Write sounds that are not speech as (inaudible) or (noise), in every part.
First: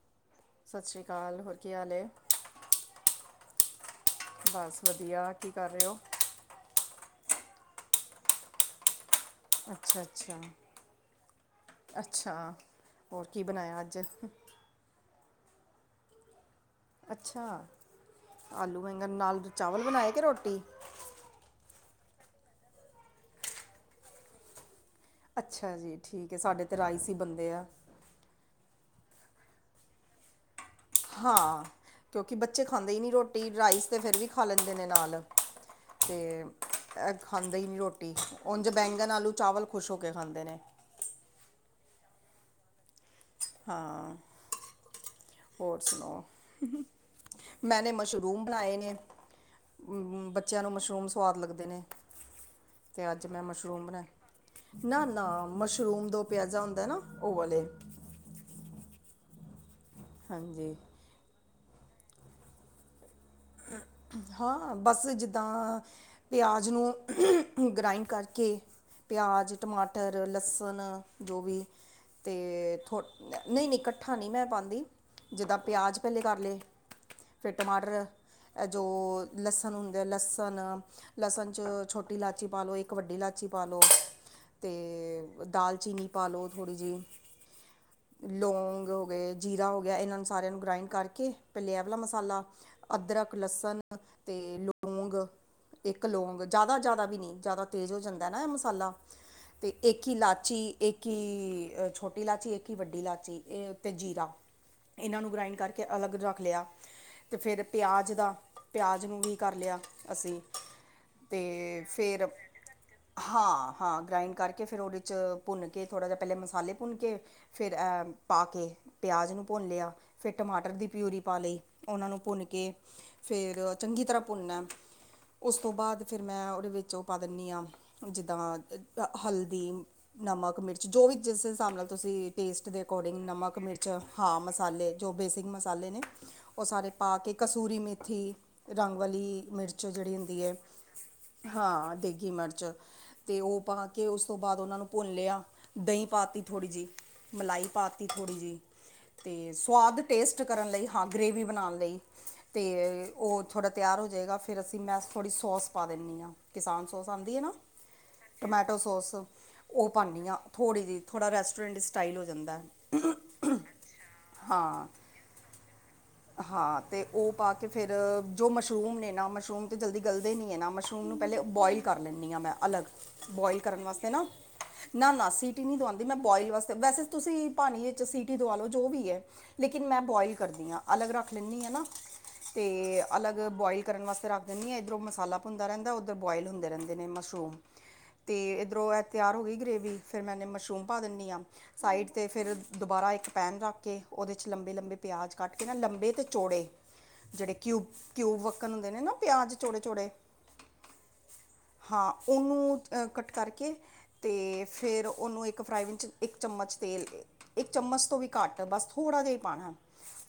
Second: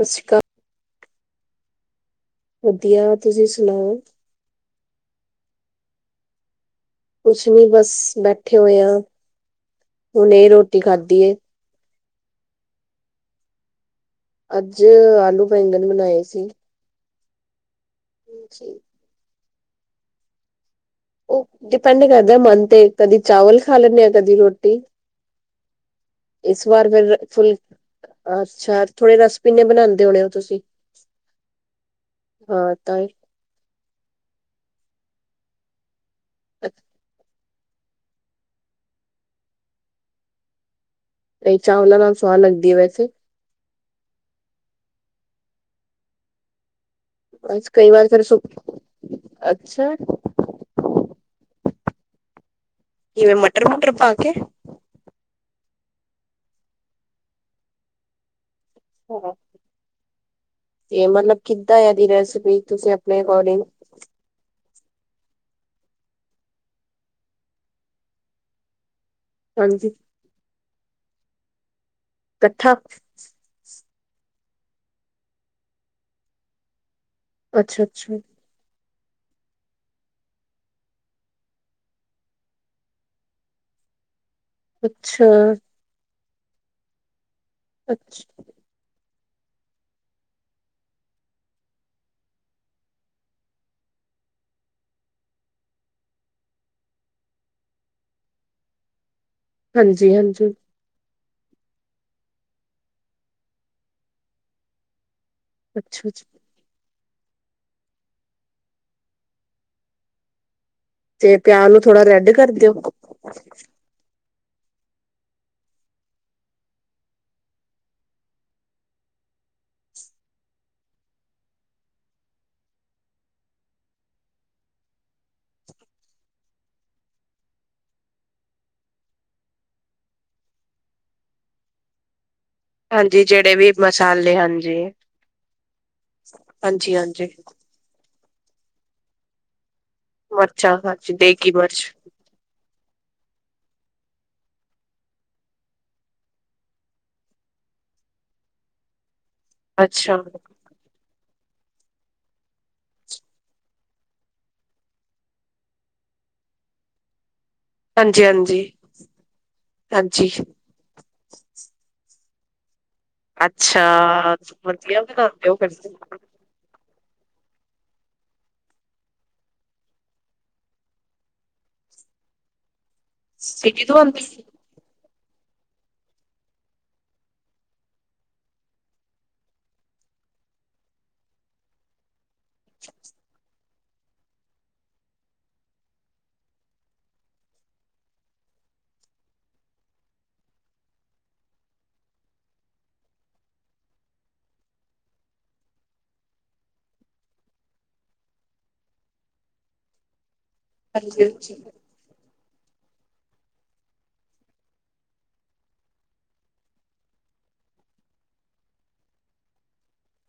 ਸਸਸੀ ਕਾਲ। ਸਤਿ ਸ਼੍ਰੀ ਅਕਾਲ ਹੋਰ ਕੀ ਹਾਲ ਏ। ਵਧੀਆ ਤੁਸੀਂ ਸੁਨਾਓ? ਬਸ ਵਧੀਆ ਕੀ ਕਰ ਰੇ ੳ। ਕੁਛ ਨੀ ਬਸ ਬੈਠੇ ਹੋਏ ਆ ਅੱਛਾ ਹੁਨ ਅੱਛਾ ਈ ਰੋਟੀ ਖਾਧੀ ਏ। ਅੱਛਾ ਹੋਰ ਕੀ ਬਨਾਇਆ ਅੱਜ। ਅੱਜ ਆਲੂ ਬੈਂਗਣ ਬਨਾਏ ਸੀ। ਅੱਛਾ ਆਲੂ ਬੈਗਨ ਨਾਲ ਚਾਵਲ ਬਨਾਏ ਕੇ ਰੋਟੀ। ਉ ਡਿਪੈਂਡ ਕਰਦੈ ਮਨ ਤੇ, ਕਦੀ ਚਾਵਲ ਖਾ ਲੈਨੇ ਆ ਕਦੀ ਰੋਟੀ। ਅੱਛਾ ਜੀ ਠੀਕ ਏ, ਸਾਡੇ ਇਸ ਤਾਂ ਵਾਰ ਰਾਈਸ ਈ ਫਿਰ ਬਨਦੇ ਫੁਲ ਆ। ਅੱਛਾ ਥੋੜੇ ਰਸਪਿਨੇ ਬਨਾਦੇ ਹੋਣੇ ੳ ਤੁਸੀਂ। ਹਾਂ ਕਿਉਂਕਿ ਬੱਚੇ ਹਾਂ ਖਾਂਦੇ ਤਾਂ ਈ ਨੀ ਰੋਟੀ ਰਾਈਸ ਤੇ ਫੇਰ ਵੀ ਖਾ ਲੈਂਦੇ ਨੇ ਨਾਲ। ਤੇ ਖਾਂਦੇ ਈ ਨੀ ਰੋਟੀ ਉਂਝ ਬੈਂਗਨ, ਆਲੂ, ਚਾਵਲ ਖੁਸ਼ ਹੋ ਕੇ ਖਾਂਦੇ ਨੇ। ਦਹੀਂ ਚਾਵਲਾ ਨਾਲ ਸਵਾਦ ਲਗਦੀ ਵੈਸੇ। ਹਾਂ -ਹੋਰ ਸੁਨਾਓ? ਬਸ ਕਈ ਮੈਂਨੇ ਵਾਰ ਫਿਰ ਸੁ ਮਸ਼ਰੂਮ ਬਨਾਏ ਨੇ। ਅੱਛਾ ਅਮ ਬ ਬੱਚਿਆਂ ਨੂੰ ਮਸ਼ਰੂਮ ਸਵਾਦ ਲੱਗਦੇ ਨੇ, ਤੇ ਅੱਜ ਕਿਵੇਂ ਮੈਂ ਮਟਰ ਮਸ਼ਰੂਮ ਮੁਟਰ ਬਨਾ ਪਾ ਕੇ ਨਾ-ਨਾ ਮਸ਼ਰੂਮ ਦੋ ਪਿਆਜ਼ਾ ਹੁੰਦੈ ਏ ਨਾ ਉ ਵਾਲੇ। (inaudible) ਹਾਂਜੀ। ਏ ਮਤਲਬ ਕਿੱਦਾਂ ਏਦੀ ਰੈਸਪੀ ਤੁਸੀਂ ਅਪਨੇ ਅਕੋਰਡਿੰਗ ਹਾਂ ਬਸ ਜਿੱਦਾਂ ਪਿਆਜ਼ ਨੂੰ ਗ੍ਰਇੰਡ ਕਰਕੇ ਪਿਆਜ਼, ਹਾਂਜੀ ਟਮਾਟਰ, ਲਸਣ ਜੋ ਵੀ ਇਕੱਠਾ ਤੇ ਥੋ ਨਈ-ਨਈ ਕੱਠਾ ਨਈ ਮੈਂ ਪਾਂਦੀ ਜਿੱਦਾਂ ਪਿਆਜ਼ ਪੈਲੇ ਕਰ ਲਏ। ਫੇਰ ਅੱਛਾ ਟਮਾਟਰ, ਅੱਛਾ ਐ ਜੋ ਲਸਣ ਹੁੰਦੇ ਆ ਲਸਣ ਲਸਣ ਚ ਛੋਟੀ ਲਾਚੀ ਪਾ ਲੋ ਏਕ ਵੱਡੀ ਲਾਚੀ ਪਾ ਲੋ। ਅੱਛਾ, ਅਤੇ ਦਾਲਚੀਨੀ ਪਾਲੋ, ਥੋੜੀ ਜਿਹੀ। ਅੱਛ ਲੌਂਗ ਹੋ ਗਏ, ਜੀਰਾ ਹੋਗਿਆ ਇਹਨਾਂ ਨੂੰ ਸਾਰਿਆਂ ਨੂੰ ਗ੍ਰਾਇੰਡ ਕਰਕੇ, ਪੈਲੇ ਆ ਵਾਲਾ ਮਸਾਲਾ, ਅਦਰਕ ਲਸਣ ਤੇ ਲੌਂਗ ਇੱਕ ਲੌਗ ਜ਼ਿਆਦਾ-ਜ਼ਿਆਦਾ ਵੀ ਨਹੀ, ਜ਼ਿਆਦਾ ਤੇਜ਼ ਹੋ ਜਾਂਦਾ ਨਾ ਐ ਮਸਾਲਾ। ਅਤੇ ਇੱਕ ਹੀ ਹਾਂਜੀ-ਹਾਂਜੀ, ਲਾਚੀ ਇੱਕ ਹੀ ਛੋਟੀ ਲਾਚੀ, ਇੱਕ ਹੀ ਵੱਡੀ ਲਾਚੀ, ਤੇ ਜ਼ੀਰਾ ਇਹਨਾਂ ਨੂੰ ਗ੍ਰਾਇੰਡ ਕਰਕੇ ਅੱਛਾ ਅਲੱਗ ਜੀ ਰੱਖ ਲਿਆ, ਤੇ ਫਿਰ ਪਿਆਜ਼ ਅੱਜ ਦਾ ਪਿਆਜ ਨੂੰ ਵੀ ਕਰ ਲਿਆ, ਅਸੀ ਪਿਆਜ ਨੂੰ ਤੇ ਥੋੜਾ ਫਿਰ, ਰੈਡ ਕਰਦੇ ਓ? ਹਾਂ। ਹਾਂ ਗ੍ਰਾਇੰਡ ਕਰਕੇ, ਫਿਰ ਉਹਦੇ 'ਚ ਭੁੰਨਕੇ ਥੋੜ੍ਹਾ ਜਿਹਾ ਪਹਿਲਾ ਮਸਾਲੇ ਭੁੰਨਕੇ ਫਿਰ ਐ, ਪਾਕੇ ਪਿਆਜ ਨੂੰ ਭੁੰਨ ਲਿਆ। ਫਿਰ ਟਮਾਟਰ ਦੀ ਪਿਊਰੀ ਪਾ ਲਈ, ਉਹਨਾਂ ਨੂੰ ਭੁੰਨ ਕੇ ਫੇਰ ਚੰਗੀ ਤਰ੍ਹਾਂ ਭੁੰਨਨਾ। ਉਸ ਤੋਂ ਬਾਅਦ ਫਿਰ ਮੈਂ ਉਹਦੇ ਵਿੱਚ ਉਹ ਪਾ ਦਿੰਨੀ ਆ, ਜਿੱਦਾਂ ਹਲਦੀ ਨਮਕ, ਮਿਰਚ ਜੋ ਵੀ ਜਿਸ ਹਿਸਾਬ ਨਾਲ ਤੁਸੀਂ ਟੇਸਟ ਦੇ ਅਕੋਰਡਿੰਗ ਹਾਂਜੀ ਜਿਹੜੇ ਨਮਕ, ਵੀ ਮਿਰਚ ਮਸਾਲੇ ਹਾਂ ਹਾਂਜੀ, ਮਸਾਲੇ ਜੋ ਬੇਸਿਕ ਮਸਾਲੇ ਨੇ ਉਹ ਸਾਰੇ ਹਾਂਜੀ-ਹਾਂਜੀ। ਪਾਕੇ ਕਸਤੂਰੀ ਮੇਥੀ ਰੰਗ ਵਾਲੀ, ਮਿਰਚ ਜਿਹੜੀ ਹੁੰਦੀ ਐ, ਮਰਚਾਂ ਹਾਂਜੀ ਦੇਗੀ ਮਿਰਚ, ਹਾਂ, ਦੇਗੀ ਮਰਚ। ਤੇ ਉਹ ਪਾਕੇ, ਉਸ ਤੋਂ ਬਾਅਦ ਉਹਨਾਂ ਨੂੰ ਭੁੰਨ ਲਿਆ। ਦਹੀਂ ਪਾਤੀ ਥੋੜ੍ਹੀ ਜਿਹੀ, ਮਲਾਈ ਪਾਤੀ ਥੋੜ੍ਹੀ ਜਹੀ। ਤੇ, ਸੁਵਾਦ ਅੱਛਾ ਟੇਸਟ ਕਰਨ ਲਈ ਹਾਂ ਗ੍ਰੇਵੀ ਬਣਾਣ ਲਈ। ਤੇ ਉਹ ਥੋੜ੍ਹਾ ਤਿਆਰ ਹੋਜੇਗਾ, ਫਿਰ ਅਸੀਂ ਮੈਂ ਥੋੜ੍ਹੀ ਸੌਸ ਪਾ ਦੇੰਨੀ ਆ। ਕਿਸਾਨ ਸੌਸ ਆਂਦੀ ਏ ਨਾ, ਹਾਂਜੀ-ਹਾਂਜੀ। ਟਮੈਟੋ ਸੋਸ ਉਹ ਪਾਂਨੀ ਹਾਂਜੀ, ਆ ਹਾਂਜੀ ਥੋੜ੍ਹੀ ਜਹੀ। ਥੋੜ੍ਹਾ ਰੈਸਟੋਰੈਂਟ ਸਟਾਈਲ ਹੋ ਜਾਂਦੈ। ਅੱਛਾ, ਵਧੀਆ ਬਣਾਂਦੇ ਓ ਫਿ ਹਾ ਤੇ ਉਹ ਪਾਕੇ ਫਿਰ ਜੋ ਮਸ਼ਰੂਮ ਨੇ ਨਾ, ਮਸ਼ਰੂਮ ਤਾਂ ਜਲਦੀ ਗਲਦੇ ਨਹੀਂ ਏ ਨਾ, ਮਸ਼ਰੂਮ ਨੂੰ ਪਹਿਲੇ ਬੌਇਲ ਕਰ ਲੈਂਨੀ ਆ ਮੈ ਅਲੱਗ, ਬੌਇਲ ਸਿਟੀ ਕਰਨ ਤੋਂ ਵਾਸਤੇ ਆਂਦੀ ਨਾ ਸੀ? ਨਾ-ਨਾ ਸੀਟੀ ਨਹੀਂ ਦਵਾਂਦੀ ਮੈਂ ਬੌਇਲ ਵਾਸਤੇ, ਵੈਸੇ ਤੁਸੀਂ ਪਾਣੀ ਵਿੱਚ ਸੀਟੀ ਦਵਾਲੋ ਜੋ ਵੀ ਐ। ਲੇਕਿਨ ਮੈਂ ਬੋਆਇਲ ਕਰਨੀ ਆ, ਅਲੱਗ ਰੱਖ ਲੈਂਨੀ ਆ ਨਾ। ਤੇ ਅਲੱਗ ਬੌਇਲ ਕਰਨ ਵਾਸਤੇ ਰੱਖ ਦਿੰਨੀ ਆ, ਇੱਧਰੋਂ ਮਸਾਲਾ ਭੁੰਨਦਾ ਰਹਿੰਦਾ, ਉੱਧਰ ਬੌਇਲ ਹੁੰਦੇ ਰਹਿੰਦੇ ਨੇ ਮਸ਼ਰੂਮ। ਤੇ ਇੱਧਰੋਂ ਇਹ ਤਿਆਰ ਹੋ ਗਈ ਗਰੇਵੀ, ਫਿਰ ਮੈਂ ਇਹਨੇ ਮਸ਼ਰੂਮ ਪਾ ਦਿੰਨੀ ਆ। ਸਾਈਡ ਤੇ ਫਿਰ ਦੁਬਾਰਾ ਇੱਕ ਪੈਨ ਰੱਖਕੇ, ਉਹਦੇ 'ਚ ਲੰਬੇ-ਲੰਬੇ ਪਿਆਜ਼ ਕੱਟਕੇ ਨਾ ਲੰਬੇ ਤੇ ਚੌੜੇ ਜਿਹੜੇ ਕਿਊਬ, ਕਿਯਊਬ ਵੱਕਣ ਹੁੰਦੇ ਨੇ ਨਾ ਪਿਆਜ਼ ਚੋੜੇ-ਚੋੜੇ। ਹਾਂਜੀ-ਹਾਂਜੀ। ਹਾ, ਉਹਨੂੰ ਕੱਟ ਕਰਕੇ ਤੇ ਫਿਰ ਉਹਨੂੰ ਇੱਕ ਫ੍ਰਾਈ ਵੀਨ'ਚ ਇੱਕ ਚਮਚ ਤੇਲ ਇੱਕ ਚਮਚ ਤੋਂ ਵੀ ਘੱਟ, ਬਸ ਥੋੜ੍ਹਾ ਜਿਹਾ ਹੀ ਪਾਣਾ,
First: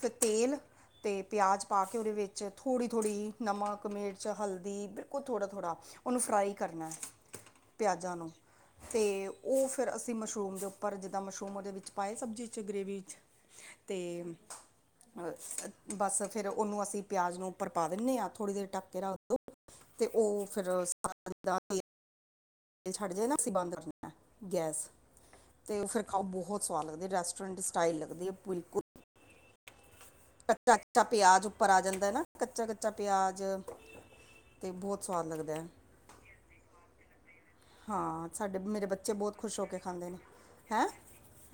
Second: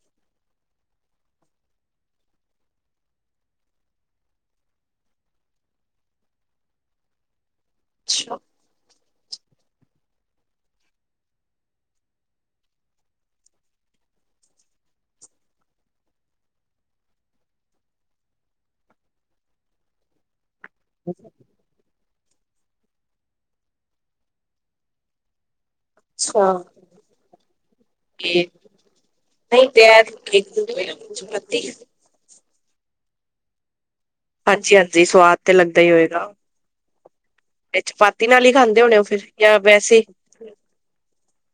ਫਿਰ ਤੇਲ ਤੇ ਪਿਆਜ਼ ਪਾਕੇ ਉਹਦੇ ਵਿੱਚ ਥੋੜੀ-ਥੋੜੀ ਨਮਕ, ਮਿਰਚ, ਹਲਦੀ ਬਿਲਕੁਲ ਥੋੜਾ-ਥੋੜਾ ਉਹਨੂੰ ਫ੍ਰਾਈ ਕਰਨਾ, ਪਿਆਜ਼ਾਂ ਨੂੰ। ਅੱਛਾ-ਅੱਛਾ। ਤੇ, ਉਹ ਫਿਰ ਅਸੀਂ ਮਸ਼ਰੂਮ ਦੇ ਉੱਪਰ ਜਿੱਦਾਂ ਮਸ਼ਰੂਮ ਉਹਦੇ ਵਿੱਚ ਪਾਏ ਸਬਜ਼ੀ'ਚ, ਗ੍ਰੇਵੀ 'ਚ ਤੇ ਬਸ ਫਿਰ ਉਹਨੂੰ ਅਸੀਂ ਪਿਆਜ਼ ਨੂੰ ਉੱਪਰ ਪਾ ਦਿੰਨੇ ਆ, ਥੋੜ੍ਹੀ ਦੇਰ ਢੱਕਕੇ ਕੇ ਰੱਖਦੋ। ਤੇ ਉਹ ਫਿਰ ਛੱਡ ਜਏ ਨਾ ਅਸੀਂ ਬੰਦ ਰੱਖਣਆ ਗੈਸ ਤੇ ਫਿਰ। ਖਾਓ ਬਹੁਤ ਸਵਾਦ ਲੱਗਦੀ ਹੈ ਰੈਸਟੋਰੈਂਟ ਸਟਾਈਲ ਲੱਗਦੀ ਏ ਤੇ ਬਿਲਕੁਲ। ਨਈ ਤੇ ਕੱਚਾ ਕੱਚਾ ਪਿਆਜ ਉੱਪਰ ਆ ਜਾਂਦਾ ਨਾ ਕੱਚਾ ਕੱਚਾ ਪਿਆਜ। ਹਾਂਜੀ-ਹਾਂਜੀ ਸਵਾਦ ਤੇ ਲੱਗਦਾ ਹੀ ਹੋਏਗਾ। ਤੇ ਚਪਾਤੀ ਹਾਂ ਨਾਲ ਹੀ ਸਾਡੇ ਖਾਂਦੇ ਮੇਰੇ ਹੋਣੇ ਉਹ ਬੱਚੇ ਫਿਰ ਬਹੁਤ ਜਾਂ ਖੁਸ਼ ਹੋ ਕੇ ਵੈਸੇ। ਖਾਂਦੇ ਨੇ ਹੈ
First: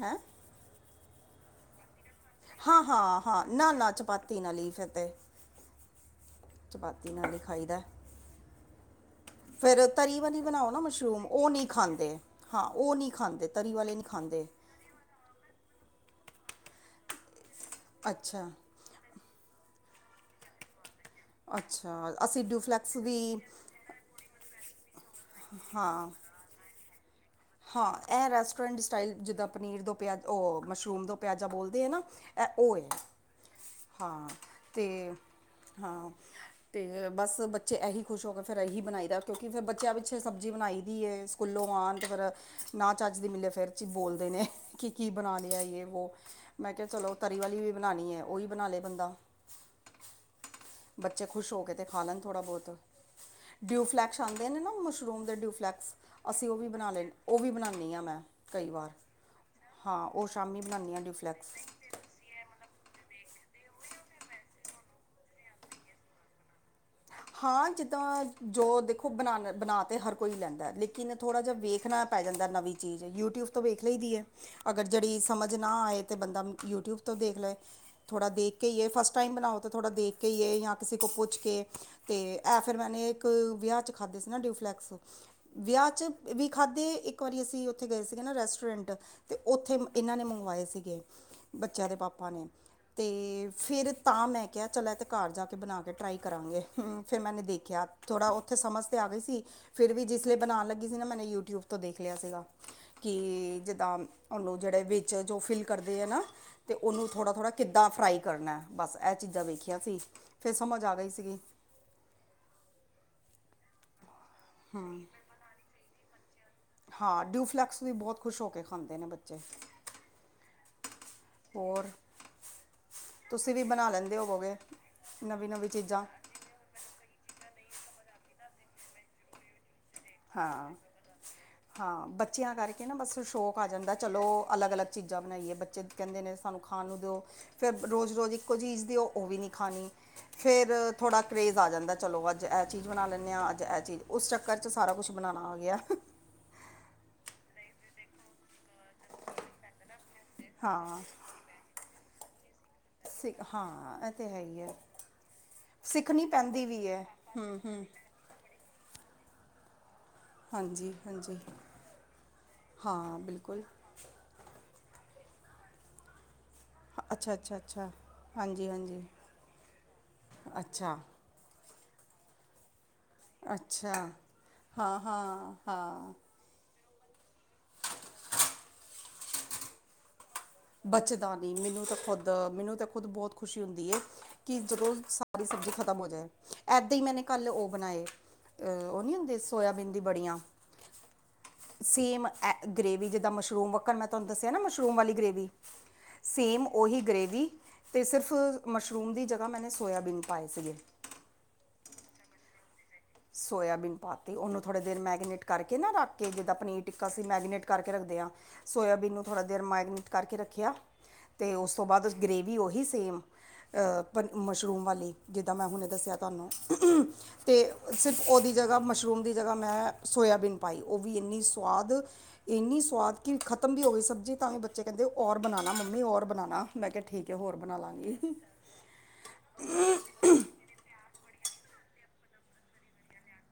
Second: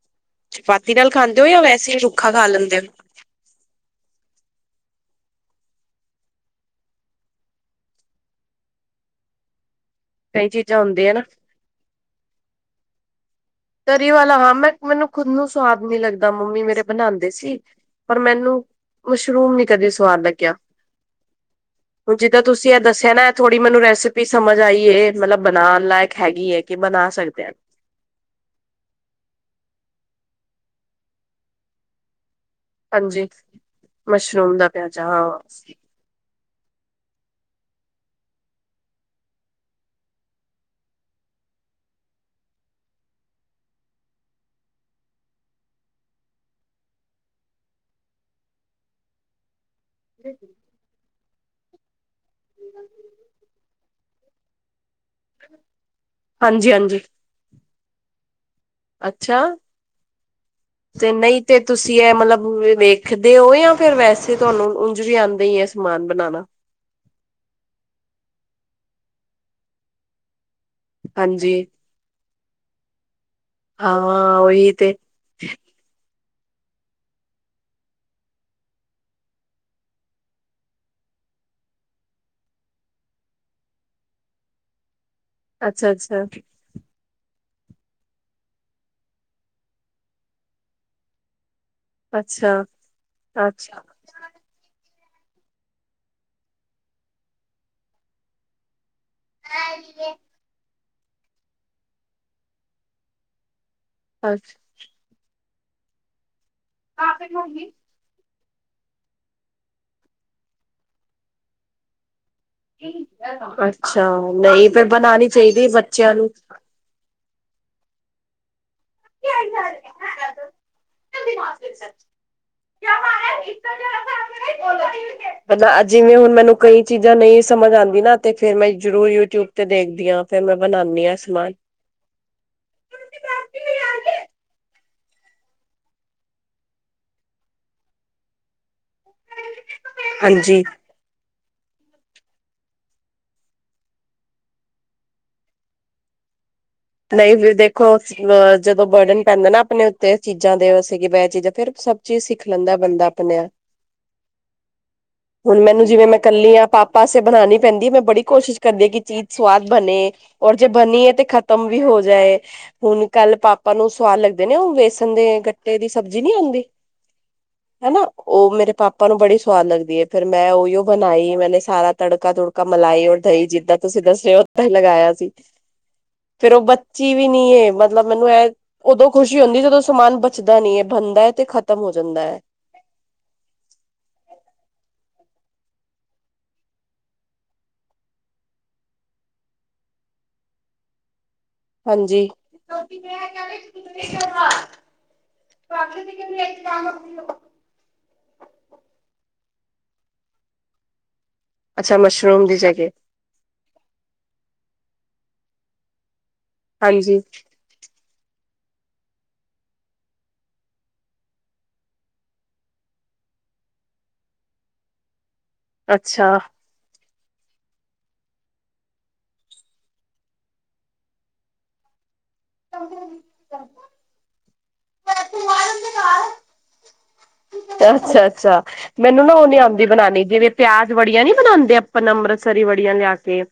ਹੈ ਚਪਾਤੀ ਨਾਲ ਖਾਂਦੇ ਹੋ ਜਾਂ ਵੈਸੇ। ਖਾ ਲੈਂਦੇ ਹਾਂ ਹੋ? ਹਾਂ ਹਾਂ ਨਾ ਨਾ ਚਪਾਤੀ ਨਾਲ ਈ ਫਿਰ ਤੇ। ਚਪਾਤੀ ਨਾਲ ਈ ਖਾਈ ਦਾ। ਫਿਰ ਤਰੀ ਵਾਲੀ ਕਈ ਬਣਾਓ ਨਾ ਚੀਜ਼ਾਂ ਹੁੰਦੀਆਂ ਮਸ਼ਰੂਮ ਉਹ ਨੀ ਖਾਂਦੇ ਹਾਂ ਉਹ ਨੀ ਖਾਂਦੇ। ਵਾਲੇ ਨਹੀਂ ਤਰੀ ਵਾਲਾ ਖਾਂਦੇ ਹਾਂ ਮੈਂ ਮੈਨੂੰ ਖੁਦ ਨੂੰ ਸਵਾਦ ਨੀ ਲੱਗਦਾ ਮੰਮੀ ਮੇਰੇ ਬਣਾਉਂਦੇ ਸੀ। ਪਰ ਅੱਛਾ ਮੈਨੂੰ ਮਸ਼ਰੂਮ ਨੀ ਕਦੇ ਸਵਾਦ ਲਗਿਆ। ਅੱਛਾ। ਹੁਣ ਜਿੱਦਾਂ ਅਸੀਂ ਤੁਸੀਂ ਇਹ ਡੂਫਲੈਕਸ ਦੱਸਿਆ ਵੀ ਨਾ ਇਹ ਥੋੜ੍ਹੀ ਮੈਨੂੰ ਰੈਸਪੀ ਸਮਝ ਆਈਏ ਮਤਲਬ ਬਣਾਣ ਹਾਂ ਲਾਇਕ ਹੈਗੀ। ਕੇ ਬਣਾ ਸਕਦੇ ਹਾਂ। ਹਾਂ ਇਹ ਰੈਸਟੋਰੈਂਟ ਸਟਾਈਲ ਜਿੱਦਾਂ ਪਨੀਰ ਦੋ ਪਿਆ ਉਹ ਮਸ਼ਰੂਮ ਤੋਂ ਪਿਆਜ਼ਾ ਬੋਲਦੇ ਐ ਨਾ। ਐ ਉਹ ਇਹ ਹਾਂਜੀ ਹਾਂ ਮਸ਼ਰੂਮ ਦਾ ਪਿਆਜ਼ਾ ਤੇ ਹਾਂ। ਹਾਂ। ਤੇ ਬਸ ਬੱਚੇ ਇਹੀ ਖੁਸ਼ ਹੋ ਫਿਰ ਇਹੀ ਬਣਾਈ ਦਾ ਕਿਉਂਕਿ ਫਿਰ ਬੱਚਿਆਂ ਪਿੱਛੇ ਸਬਜ਼ੀ ਬਣਾਈ ਦੀ ਏ। ਸਕੂੱਲੋਂ ਆਣ ਤੇ ਫਿਰ ਨਾ ਚੱਜ ਦੀ ਮਿਲਲੇ ਫਿਰੀ ਬੋਲਦੇ ਨੇ ਕਿ ਕੀ ਬਣਾ ਲਿਆ ਇ ਏ ਵੋ। ਮੈਂ ਕਿਹਾ ਚਲੋ ਤਰੀ ਵਾਲੀ ਵੀ ਬਣਾਣੀ ਐ ਉਹੀ ਬਣਾ ਲਏ ਬੰਦਾ। (inaudible) ਬੱਚੇ ਖੁਸ਼ ਹੋ ਕੇ ਤੇ ਖਾ ਲੈਣ ਥੋੜ੍ਹਾ ਬਹੁਤ ਡਿਊ ਫਲੈਕਸ ਆਂਦੇ ਨੇ ਨਾ ਮੁਸ਼। ਮਸ਼ਰੂਮ ਦੇ ਡਿਊਫਲੈਕਸ ਅਸੀਂ ਉਹ ਵੀ ਹਾਂਜੀ ਬਣਾ ਹਾਂਜੀ ਲੈ ਉਹ ਵੀ ਬਣਾਨੀ ਆ ਮੈਂ। ਕਈ ਵਾਰ ਅੱਛਾ। ਹਾਂ ਉਹ ਸ਼ਾਮੀ ਬਣਾਉਂਦੀ ਹਾਂ ਡਿਫਲੈਕਸ। ਕਿ ਐ ਮਤਲਬ ਫਿਰ ਦੇਖਦੇ ਓ ਜਾਂ ਫਿਰ ਵੈਸੇ ਤੁਹਾਨੂੰ ਉਂਝ ਵੀ ਆਉਂਦਾ ਹੀ ਹੈ ਸਾਮਾਨ ਬਣਾਉਣਾ। ਹਾਂ ਜਿੱਦਾਂ ਜੋ ਦੇਖੋ ਬਣਾ ਬਣਾ ਤਾਂ ਹਰ ਕੋਈ ਲੈਂਦਾ। ਲੇਕਿਨ ਥੋੜ੍ਹਾ ਜਿਹਾ ਹਾਂਜੀ ਵੇਖਣਾ ਪੈੈ ਜਾਂਦਾ ਨਵੀਂ ਚੀਜ਼ ਯੂਟਿਊਬ ਤੋਂ ਵੇਖ ਹਾਂ ਲਈ ਦੀ ਹੈ ਉਹੀ ਅਗਰ ਤੇ ਜਿਹੜੀ। ਸਮਝ ਨਾ ਆਏ ਅਤੇ ਬੰਦਾ ਯੂਟਿਊਬ ਦੇਖ ਲਏ। ਥੋੜਾ ਦੇਖ ਕੇ ਹੀ ਏ ਫਸਟ ਟਾਈਮ ਬਣਾਓ ਤਾਂ ਥੋੜਾ ਦੇਖ ਕੇ ਜਾਂ ਕਿਸੇ ਕੋ ਪੁੱਛ ਕੇ। ਅਤੇ ਇਹ ਫਿਰ ਮੈਂਨੇ ਇੱਕ ਵਿਆਹ 'ਚ ਖਾਧੇ ਸੀ ਨਾ ਡਿਊਫਲੈਕਸ। ਵਿਆਹ ਅੱਛਾ 'ਚ ਅੱਛਾ। ਵੀ ਖਾਧੇ। ਇੱਕ ਵਾਰੀ ਅਸੀਂ ਉੱਥੇ ਗਏ ਸੀਗੇ ਰੈਸਟੋਰੈਂਟ ਤੇ ਉੱਥੇ ਇਹਨਾਂ ਨੇ ਮੰਗਵਾਏ ਸੀਗੇ। ਬੱਚਿਆਂ ਦੇ ਪਾਪਾ ਨੇ ਅੱਛਾ, ਤੇ ਅੱਛਾ, ਫਿਰ। ਤਾਂ ਮੈਂ ਕਿਹਾ ਚੱਲ ਇਹ ਤਾਂ ਘਰ ਜਾ ਕੇ ਬਣਾ ਕੇ ਟਰਾਈ ਕਰਾਂਗੇ ਫਿਰ ਮੈਨੇ ਦੇਖਿਆ। ਥੋੜ੍ਹਾ ਉੱਥੇ ਸਮਝ ਤੇ ਆ ਗਈ ਸੀ ਫਿਰ ਵੀ ਜਿਸ ਦਿਨ ਬਣਾਣ ਲੱਗੇ। ਸੀ ਨਾ ਮੈਨੇ ਯੂਟਿਊਬ ਤੋਂ ਦੇਖ ਲਿਆ ਸੀਗਾ ਕਿ ਜਿੱਦਾਂ ਅੱਛ ਉਹਨੂੰ ਜਿਹੜੇ ਵੀ। ਵਿੱਚ ਜੋ ਫਿਲ ਕਰਦੇ ਐ ਨਾ ਅਤੇ ਉਹਨੂੰ ਥੋੜ੍ਹਾ-ਥੋੜ੍ਹਾ ਕਿੱਦਾਂ ਫਰਾਈ ਕਰਨਾ। ਬਸ ਇਹ ਚੀਜ਼ਾਂ ਵੇਖੀਆਂ ਸੀ ਫਿਰ ਸਮਝ ਆ ਗਈ ਸੀਗੀ। ਅੱਛਾ ਨਹੀਂ ਫੇਰ ਬਣਾਣੀ ਚਾਹੀਦੀ ਐ ਬੱਚਿਆਂ ਨੂੰ। ਹਾਂ ਡਿਊਫਲੈਕਸ ਵੀ ਬਹੁਤ ਖੁਸ਼ ਹੋ ਕੇ ਖਾਂਦੇ ਨੇ ਬੱਚੇ। ਹੋਰ (unintelligible) ਤੁਸੀਂ ਵੀ ਬਣਾ ਲੈਂਦੇ ਹੋਵੋਗੇ ਨਵੀਂ ਨਵੀਂ ਚੀਜ਼ਾਂ ਜਿਵੇਂ ਹੁਣ ਮੈਨੂੰ। ਕਈ ਚੀਜ਼ਾਂ ਨਹੀਂ ਸਮਝ ਆਂਦੀ ਨਾ ਤੇ ਫੇਰ ਮੈਂ ਜ਼ਰੂਰ ਯੂਟਿਊਬ। ਤੇ ਦੇਖਦੀ ਹਾਂ ਫੇਰ ਮੈਂ ਬਨਾਨੀ ਆ ਸਮਾਨ। ਹਾਂ ਬੱਚਿਆਂ ਕਰਕੇ ਨਾ ਬਸ ਸ਼ੌਕ ਆ ਜਾਂਦਾ ਚਲੋ ਅਲੱਗ ਅਲੱਗ। ਚੀਜ਼ਾਂ ਬਣਾਈਏ ਬੱਚੇ ਕਹਿੰਦੇ ਨੇ ਸਾਨੂੰ ਖਾਣ ਨੂੰ ਦਿਓ ਫਿਰ ਰੋਜ਼ ਰੋਜ਼ ਇੱਕੋ ਚੀਜ਼ ਦਿਓ। ਉਹ ਵੀ ਨੀ ਖਾਣੀ ਹਾਂਜੀ, ਫਿਰ ਥੋੜ੍ਹਾ ਕਰੇਜ਼ ਆ ਜਾਂਦਾ ਚਲੋ ਅੱਜ ਇਹ ਚੀਜ਼ ਬਣਾ ਲੈਂਨੇ ਹਾਂ ਅੱਜ ਚੀਜ਼ ਉਸ ਚੱਕਰ ਸਾਰਾ ਕੁਛ ਬਣਾਣਾ ਆ ਗਿਆ। ਨਹੀਂ ਜੀ ਦੇਖੋ ਅ ਜਦੋਂ ਬਰਡਨ ਪੈਂਦਾ ਨਾ ਆਪਣੇ ਉੱਤੇ ਚੀਜ਼ਾਂ ਦੇ ਵਸੇ ਹਾਂ ਬਹਿ ਫੇਰ ਸਭ ਚੀਜ਼ ਸਿੱਖ ਲੈਂਦਾ ਬੰਦਾ ਆਪਣੇ ਆਪ ਸਿੱਖ ਹਾਂ ਇਹ ਤੇ ਹੈ ਈ ਆ। ਹੁਣ ਮੈਨੂੰ ਜਿਵੇਂ ਮੈ ਕੱਲੀ ਆ ਪਾਪਾ ਆਸਤੇ ਹੂੰ ਬਣਾਣੀ ਪੈਂਦੀ ਐ ਮੈਂ ਬੜੀ ਕੋਸ਼ਿਸ਼ ਕਰਦੀ ਆ ਕਿ ਚੀਜ਼ ਸਵਾਦ ਬਣੇ ਔਰ ਜੇ ਹਾਂਜੀ ਬਣੀਏ ਤੇ ਖ ਹਾਂਜੀ ਖਤਮ ਵੀ ਹੋ ਜਾਏ ਹੁਣ ਹਾਂ ਕੱਲ ਬਿਲਕੁਲ ਪਾਪਾ ਨੂੰ ਸੁਵਾਦ ਲੱਗੀ ਜਿਹੜੇ ਉਹ ਵੇਸਣ ਦੇ ਗੱਟੇ ਦੀ ਸਬਜ਼ੀ ਨੀ ਆਂਦੀ। ਅੱਛਾ, ਅੱਛਾ ਅੱਛਾ ਹਨਾ ਉਹ ਹਾਂਜੀ ਮੇਰੇ ਹਾਂਜੀ ਪਾਪਾ ਨੂੰ ਬੜੀ ਸਵਾਦ ਲੱਗਦੀ ਐ ਫੇਰ ਮੈਂ ਉਹੀਓ ਅੱਛਾ ਬਣਾਈ ਮੈਨੇ ਸਾਰਾ ਤੜਕਾ-ਤੁੜਕਾ ਮਲਾਈ ਔਰ ਦਹੀਂ ਜਿੱਦਾਂ ਅੱਛਾ ਤੁਸੀਂ ਦੱਸੇ ਰਹੇ ਓ ਉਦਾਂ ਹੀ ਹਾਂ ਲਗਾਇਆ ਸੀ। ਹਾਂ ਹਾਂ ਫੇਰ ਉਹ ਬੱਚੀ ਵੀ ਨੀ ਏ ਮਤਲਬ ਮੈਨੂੰ ਇਹ ਉਦੋਂ ਖੁਸ਼ੀ ਹੁੰਦੀ ਜਦੋਂ ਸਮਾਨ ਬਚਦਾ ਨੀ ਹੈ ਬਣਦਾ ਹੈ ਬਚਦਾ ਤੇ ਨਹੀਂ ਖ਼ਤਮ ਮੈਨੂੰ ਹੋ ਤਾਂ ਜਾਂਦਾ ਖੁਦ ਹੈ ਮੈਨੂੰ ਤਾਂ ਖੁਦ ਬੌਤ ਖੁਸ਼ੀ ਹੁੰਦੀ ਹੈ ਕਿ ਜਦੋਂ ਸਾਰੀ ਸਬਜ਼ੀ ਖਤਮ ਹੋ ਜਾਏ ਐਦਾਂ ਹੀ ਮੈਨੇ ਕੱਲ ਉਹ ਬਣਾਏ ਅਹ ਉਹ ਨਹੀਂ ਹੁੰਦੇ ਸੋਆਬੀਨ ਦੀ ਬੜੀਆਂ ਸੇਮ ਹਾਂਜੀ ਐ ਗ੍ਰੇਵੀ ਜਿੱਦਾਂ ਮਸ਼ਰੂਮ ਵੱਕਣ ਮੈਂ ਤੁਹਾਨੂੰ ਦੱਸਿਆ ਨਾ ਮਸ਼ਰੂਮ ਵਾਲੀ ਗ੍ਰੇਵੀ ਸੇਮ ਉਹੀ (unintelligible) ਗ੍ਰੇਵੀ ਤੇ ਸਿਫ ਮਸ਼ਰੂਮ ਦੀ ਜਗ੍ਹਾ ਮੈਨੇ ਸੋਇਆਬੀਨ ਪਾਏ ਸੀਗੇ। ਅੱਛਾ ਮਸ਼ਰੂਮ ਦੀ ਜਗਏ। ਸੋਇਆਬੀਨ ਪਾਤੀ ਉਹਨੂੰ ਥੋੜ੍ਹੇ ਦੇਰ ਮੈਗੀਨੇਟ ਕਰਕੇ ਨਾ ਰੱਖ ਕੇ ਜਿੱਦਾਂ ਪਨੀਰ ਟਿੱਕਾ ਹਾਂਜੀ ਸੀ ਮੈਗੀਨੇਟ ਕਰਕੇ ਰੱਖਦੇ ਆ, ਸੋਇਆਬੀਨ ਨੂੰ ਥੋੜ੍ਹਾ ਦੇਰ ਮੈਗਨੇਟ ਕਰਕੇ ਰੱਖਿਆ। ਤੇ ਉਸ ਤੋਂ ਬਾਅਦ ਗ੍ਰੇਵੀ ਉਹੀ ਸੇਮ, ਅ ਪਰ ਮਸ਼ਰੂਮ ਵਾਲੀ ਜਿਦਾਂ ਮੈਂ ਹੁਣੇ ਦੱਸਿਆ ਅੱਛਾ ਤੁਹਾਨੂੰ ਤੇ ਸਿਰਫ ਉਹਦੀ ਜਗ੍ਹਾਂ ਮਸ਼ਰੂਮ ਦੀ ਜ੍ਹਗਾ ਮੈਂ ਸੋਇਆਬੀਨ ਪਾਈ ਉਹਬੀ ਇਨੀ ਸੋਆਦ ਇੰਨੀ ਸਆਦ ਕਿ ਖਤਮ ਵੀ ਹੋ ਗਈ ਸਬਜ਼ੀ ਤਾਂ ਵੀ ਬੱਚੇ ਕਹਿੰਦੇ ਔਰ ਬਣਾਣਾ ਮੰਮੀ ਔਰ ਬਣਾਣਾ। ਮੈਂ ਕਿਹਾ ਠੀਕ ਏ ਹੋਰ ਬਣਾ ਲਾਂਗੀ। ਅੱਛਾ ਮੈਨੂੰ ਨਾ ਉਹ ਨੀ ਆਦੀ ਬਣਾਣੀ ਜਿਵੇਂ ਪਿਆਜ ਵੜੀਆਂ ਨੀ ਬਣਾਦੇ ਆਪਾ ਅੰਮ੍ਰਿਤਸਰੀ ਵੜੀਆਂ ਲਿਆ ਕੇ।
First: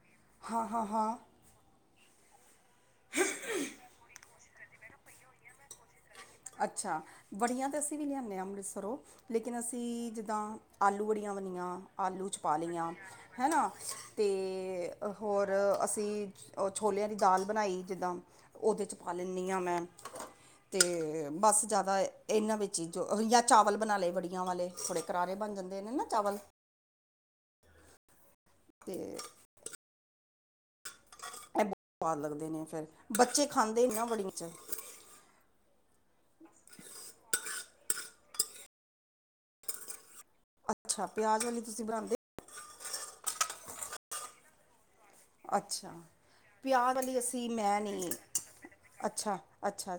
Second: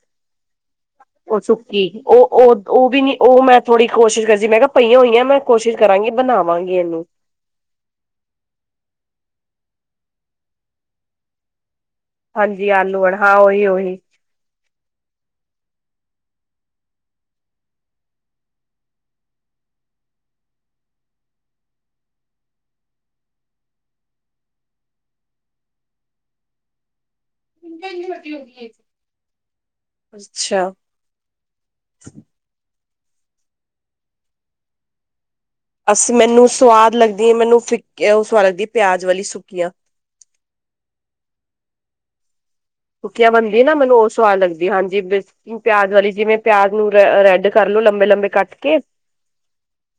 ਹਾਂ, ਹਾਂ, ਹਾਂ। ਚੁੱਕੀ ਉਹ ਵੀ ਨੀ ਉਹ ਮੈਂ ਥੋੜ੍ਹੀ ਕੋਸ਼ਿਸ਼ ਕਰ ਜ ਮੈਂ ਕਿਹਾ ਪਈਆਂ ਹੋਈਆਂ ਮੈਂ ਕੋਸ਼ਿਸ਼ ਕਰਾਂਗੀ ਬਣਾਵਾਂਗੀ ਅੱਛਾ ਇਹਨੂੰ। ਵੜੀਆਂ ਤਾਂ ਅਸੀਂ ਵੀ ਲਿਆਦੇ ਹਾਂ ਅੰਮ੍ਰਿਤਸਰੋਂ, ਲੇਕਿਨ ਅਸੀਂ, ਜਿੱਦਾਂ ਆਲੂ ਬੜੀਆਂ ਬਣੀਆਂ ਆਲੂ ਚ ਹਾਂਜੀ ਪਾਲੀਆਂ ਆਲੂ ਵੜ ਹਾਂ ਹੈ ਨਾ। ਉਹੀ-ਉਹੀ ਤੇ, ਹੋਰ ਅਸੀਂ ਛੋਲਿਆਂ ਦੀ ਦਾਲ ਬਣਾਈ ਜਿੱਦਾਂ। ਉਦੇ 'ਚ ਪਾ ਲੈਨੀ ਆ ਮੈਂ ਤੇ ਬਸ ਜਿਆਦਾ ਇਨਾਂ ਵਿਚ ਹੀ ਪਾਲੇ ਜਾਂ ਚਾਵਲ ਬਣਾ ਲਏ ਬੜੀਆਂ ਵਾਲੇ ਥੋੜੇ ਕਰਾਰੇ ਬਣ ਜਾਂਦੇ ਨੇ ਨਾ ਚਾਵਲ ਕਿੰਨੀ ਵੱਡੀ ਹੋਗੀ ਏ ਤੇ ਅੱਛਾ ਇਹ ਬਹੁਤ ਸਵਾਦ ਲੱਗਦੇ ਨੇ ਫਿਰ ਬੱਚੇ ਖਾਂਦੇ ਨੇ ਨਾ ਬੜੀ ਚ ਅਸ ਮੈਨੂੰ ਸਵਾਦ ਲੱਗਦੀ ਮੈਨੂੰ ਫਿ ਉਹ ਸਵਾਦ ਲਗਦੀ ਪਿਆਜ ਵਾਲੀ ਸੁੱਕੀਆਂ ਅੱਛਾ ਪਿਆਜ ਵਾਲੀ ਤੁਸੀਂ ਬਣਾਂਦੇ। ਸੁੱਕੀਆਂ ਬਣਦੀ ਨਾ ਮੈਨੂੰ ਉਹ ਸਵਾਦ ਲੱਗਦੀ, ਹਾਂਜੀ ਬਿਲ- ਅੱਛਾ ਪਿਆਜ ਵਾਲੀ ਜਿਵੇਂ ਪਿਆਜ ਨੂੰ ਪਿਆਜ਼ ਵਾਲੀ ਰੈਡ ਅਸੀਂ ਕਰ ਮੈਂ ਲੋ ਲੰਬੇ- ਨਹੀਂ ਲੰਬੇ ਕੱਟ ਕੇ। ਅੱਛਾ, ਅੱਛਾ-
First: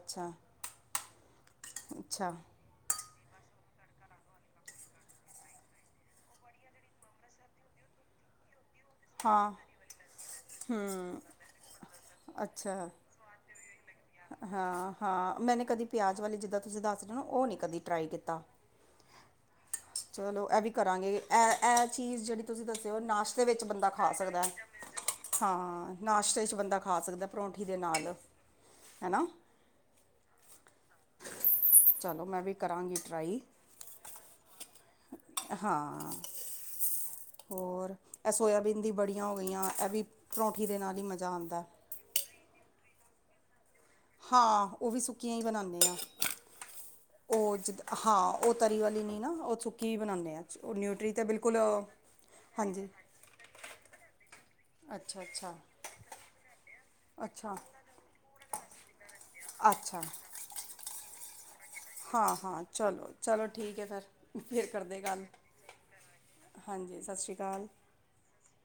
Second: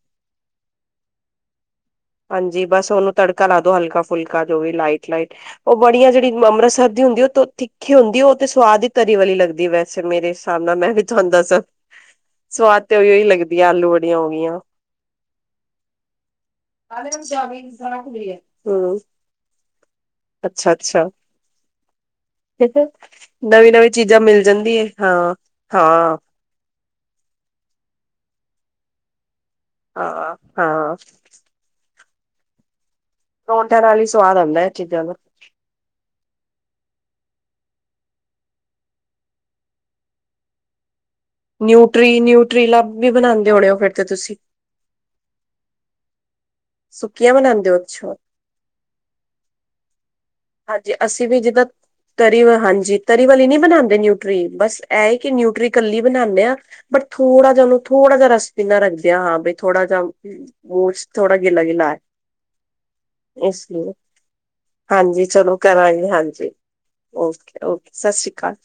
ਅੱਛਾ। ਹਾਂਜੀ ਬਸ ਉਹਨੂੰ ਤੜਕਾ ਲਾ ਦੋ ਹਲਕਾ- ਫੁਲਕਾ ਜੋ ਵੀ ਲਾਈਟ- ਲਾਈਟ। ਉਹ ਬੜੀਆਂ ਜਿਹੜੀ ਅੰਮ੍ਰਿਤਸਰ ਦੀ ਹੁੰਦੀ ਏ ਉਹ ਤਿੱਖੀ ਹੁੰਦੀ ਏ ਉਹ ਤੇ ਸਵਾਦ ਈ। ਤਰੀ ਵਾਲੀ ਹਾਂ ਲੱਗਦੀ ਵੈਸੇ ਮੇਰੇ ਹਿਸਾਬ ਨਾਲ ਮੈਂ ਹੂੰ ਵੀ ਤੁਹਾਨੂੰ ਦੱਸਾਂ। ਅੱਛਾ ਸਵਾਦ ਤੇ ਉ ਹੀ ਓ ਲੱਗਦੀ ਆਲੂ ਬੜੀਆਂ ਹੋ ਗਈਆਂ। ਹਾਂ ਹਾਂ ਮੈਨੇ ਕਦੀ ਪਿਆਜ਼ ਵਾਲੇ ਜਿੱਦਾਂ ਤੁਸੀਂ ਦੱਸ ਹੇਓ ਨਾ ਉਹ ਨਹੀਂ ਕਦੀ ਟਰਾਈ ਕੀਤਾ। ਹੂੰ। ਚਲੋ ਇਹ ਵੀ ਕਰਾਂਗੇ ਇਹ- ਇਹ ਚੀਜ਼ ਜਿਹੜੀ ਮਤੁਸੀਂ ਦੱਸਿਓ ਨਾਸ਼ਤੇ ਵਿੱਚ ਨਵੀਂ ਬੰਦਾ ਨਵੀਂ ਖਾ ਚੀਜ਼ਾਂ ਮਿਲ ਸਕਦਾ ਹੈ। ਜਾਂਦੀ ਹਾਂ ਹਾਂ ਨਾਸ਼ਤੇ 'ਚ ਬੰਦਾ ਖਾ ਸਕਦਾ ਪਰੌਂਠੀ ਦੇ ਨਾਲ, ਹੈਨਾ। ਹਾਂ- ਹਾਂ। ਚਲੋ ਮੈਂ ਵੀ ਕਰਾਂਗੀ ਟਰਾਈ। ਪਰੋਠਿਆਂ ਨਾਲ ਹੀ ਸਵਾਦ ਆਉਂਦਾ ਇਹ ਚੀਜ਼ਾਂ ਦਾ। ਹਾਂ। ਹੋਰ, ਇਹ ਸੋਇਆਬੀਨ ਦੀ ਬੜੀਆਂ ਹੋ ਗਈਆਂ, ਇਹ ਵੀ ਪਰੌਂਠੀ ਦੇ ਨਾਲ ਹੀ ਮਜ਼ਾ ਆਂਦਾ। ਨਿਊਟਰੀ ਨਿਊਟਰੀਲਾ ਵੀ ਬਣਾਉਂਦੇ ਹੋਣੇ ਹੋ ਫੇਰ? ਹਾਂ ਉਹ ਵੀ ਸੁੱਕੀਆਂ ਹੀ ਬਣਾਉਂਦੇ ਹਾ ਸੁੱਕੀਆਂ ਉਹ ਬਣਾਉਂਦੇ ਹੋ ਜਿੱਦ ਅੱਛਾ ਹਾਂ। ਉਹ ਤਰੀ ਵਾਲੀ ਨਹੀਂ ਨਾ, ਉਹ ਸੁੱਕੀ ਹੀ ਬਣਾਉਂਦੇ ਹਾਂ ਉਹ ਹਾਂਜੀ ਨਿਊਟਰੀ ਤਾਂ ਅਸੀਂ ਵੀ ਬਿਲਕੁਲ ਜਿੱਦਾਂ, ਤਰੀ ਹਾਂਜੀ ਤਰੀ ਵਾਲੀ ਨੀ ਬਣਾਉਂਦੇ ਨ- ਓਟਰੀ ਬਸ ਇਹ ਅੱਛਾ ਕਿ ਅੱਛਾ ਨਿਊਟਰੀ ਕੱਲੀ ਬਣਾਂਦੇ ਆ। ਬਟ ਥੋੜਾ ਅੱਛਾ ਜਿਹਾ ਉਹਨੂੰ ਥੋੜਾ ਜਹਾ ਰਸ ਪੀਨਾ ਰੱਖਦੇਿਆਂ ਹਾਂ ਬਈ ਥੋੜਾ ਅੱਛਾ ਜਿਹਾ। ਬੂਝ ਥੋੜਾ ਗਿੱਲਾ- ਗਿਲਾ ਹੈ, ਹਾਂ ਹਾਂ ਚਲੋ ਚਲੋ ਇਸ ਠੀਕ ਹੈ ਲਈ, ਫਿਰ ਫਿਰ ਕਰਦੇ ਗੱਲ ਹਾਂਜੀ ਉਹ ਕਰਾਂਗੇ ਹਾਂਜੀ ਹਾਂਜੀ ਸਤਿ ਸ਼੍ਰੀ ਓਕੇ- ਅਕਾਲ ਓਕੇ ਸਤਿ੍ਰੀ ਅਕਾਲ।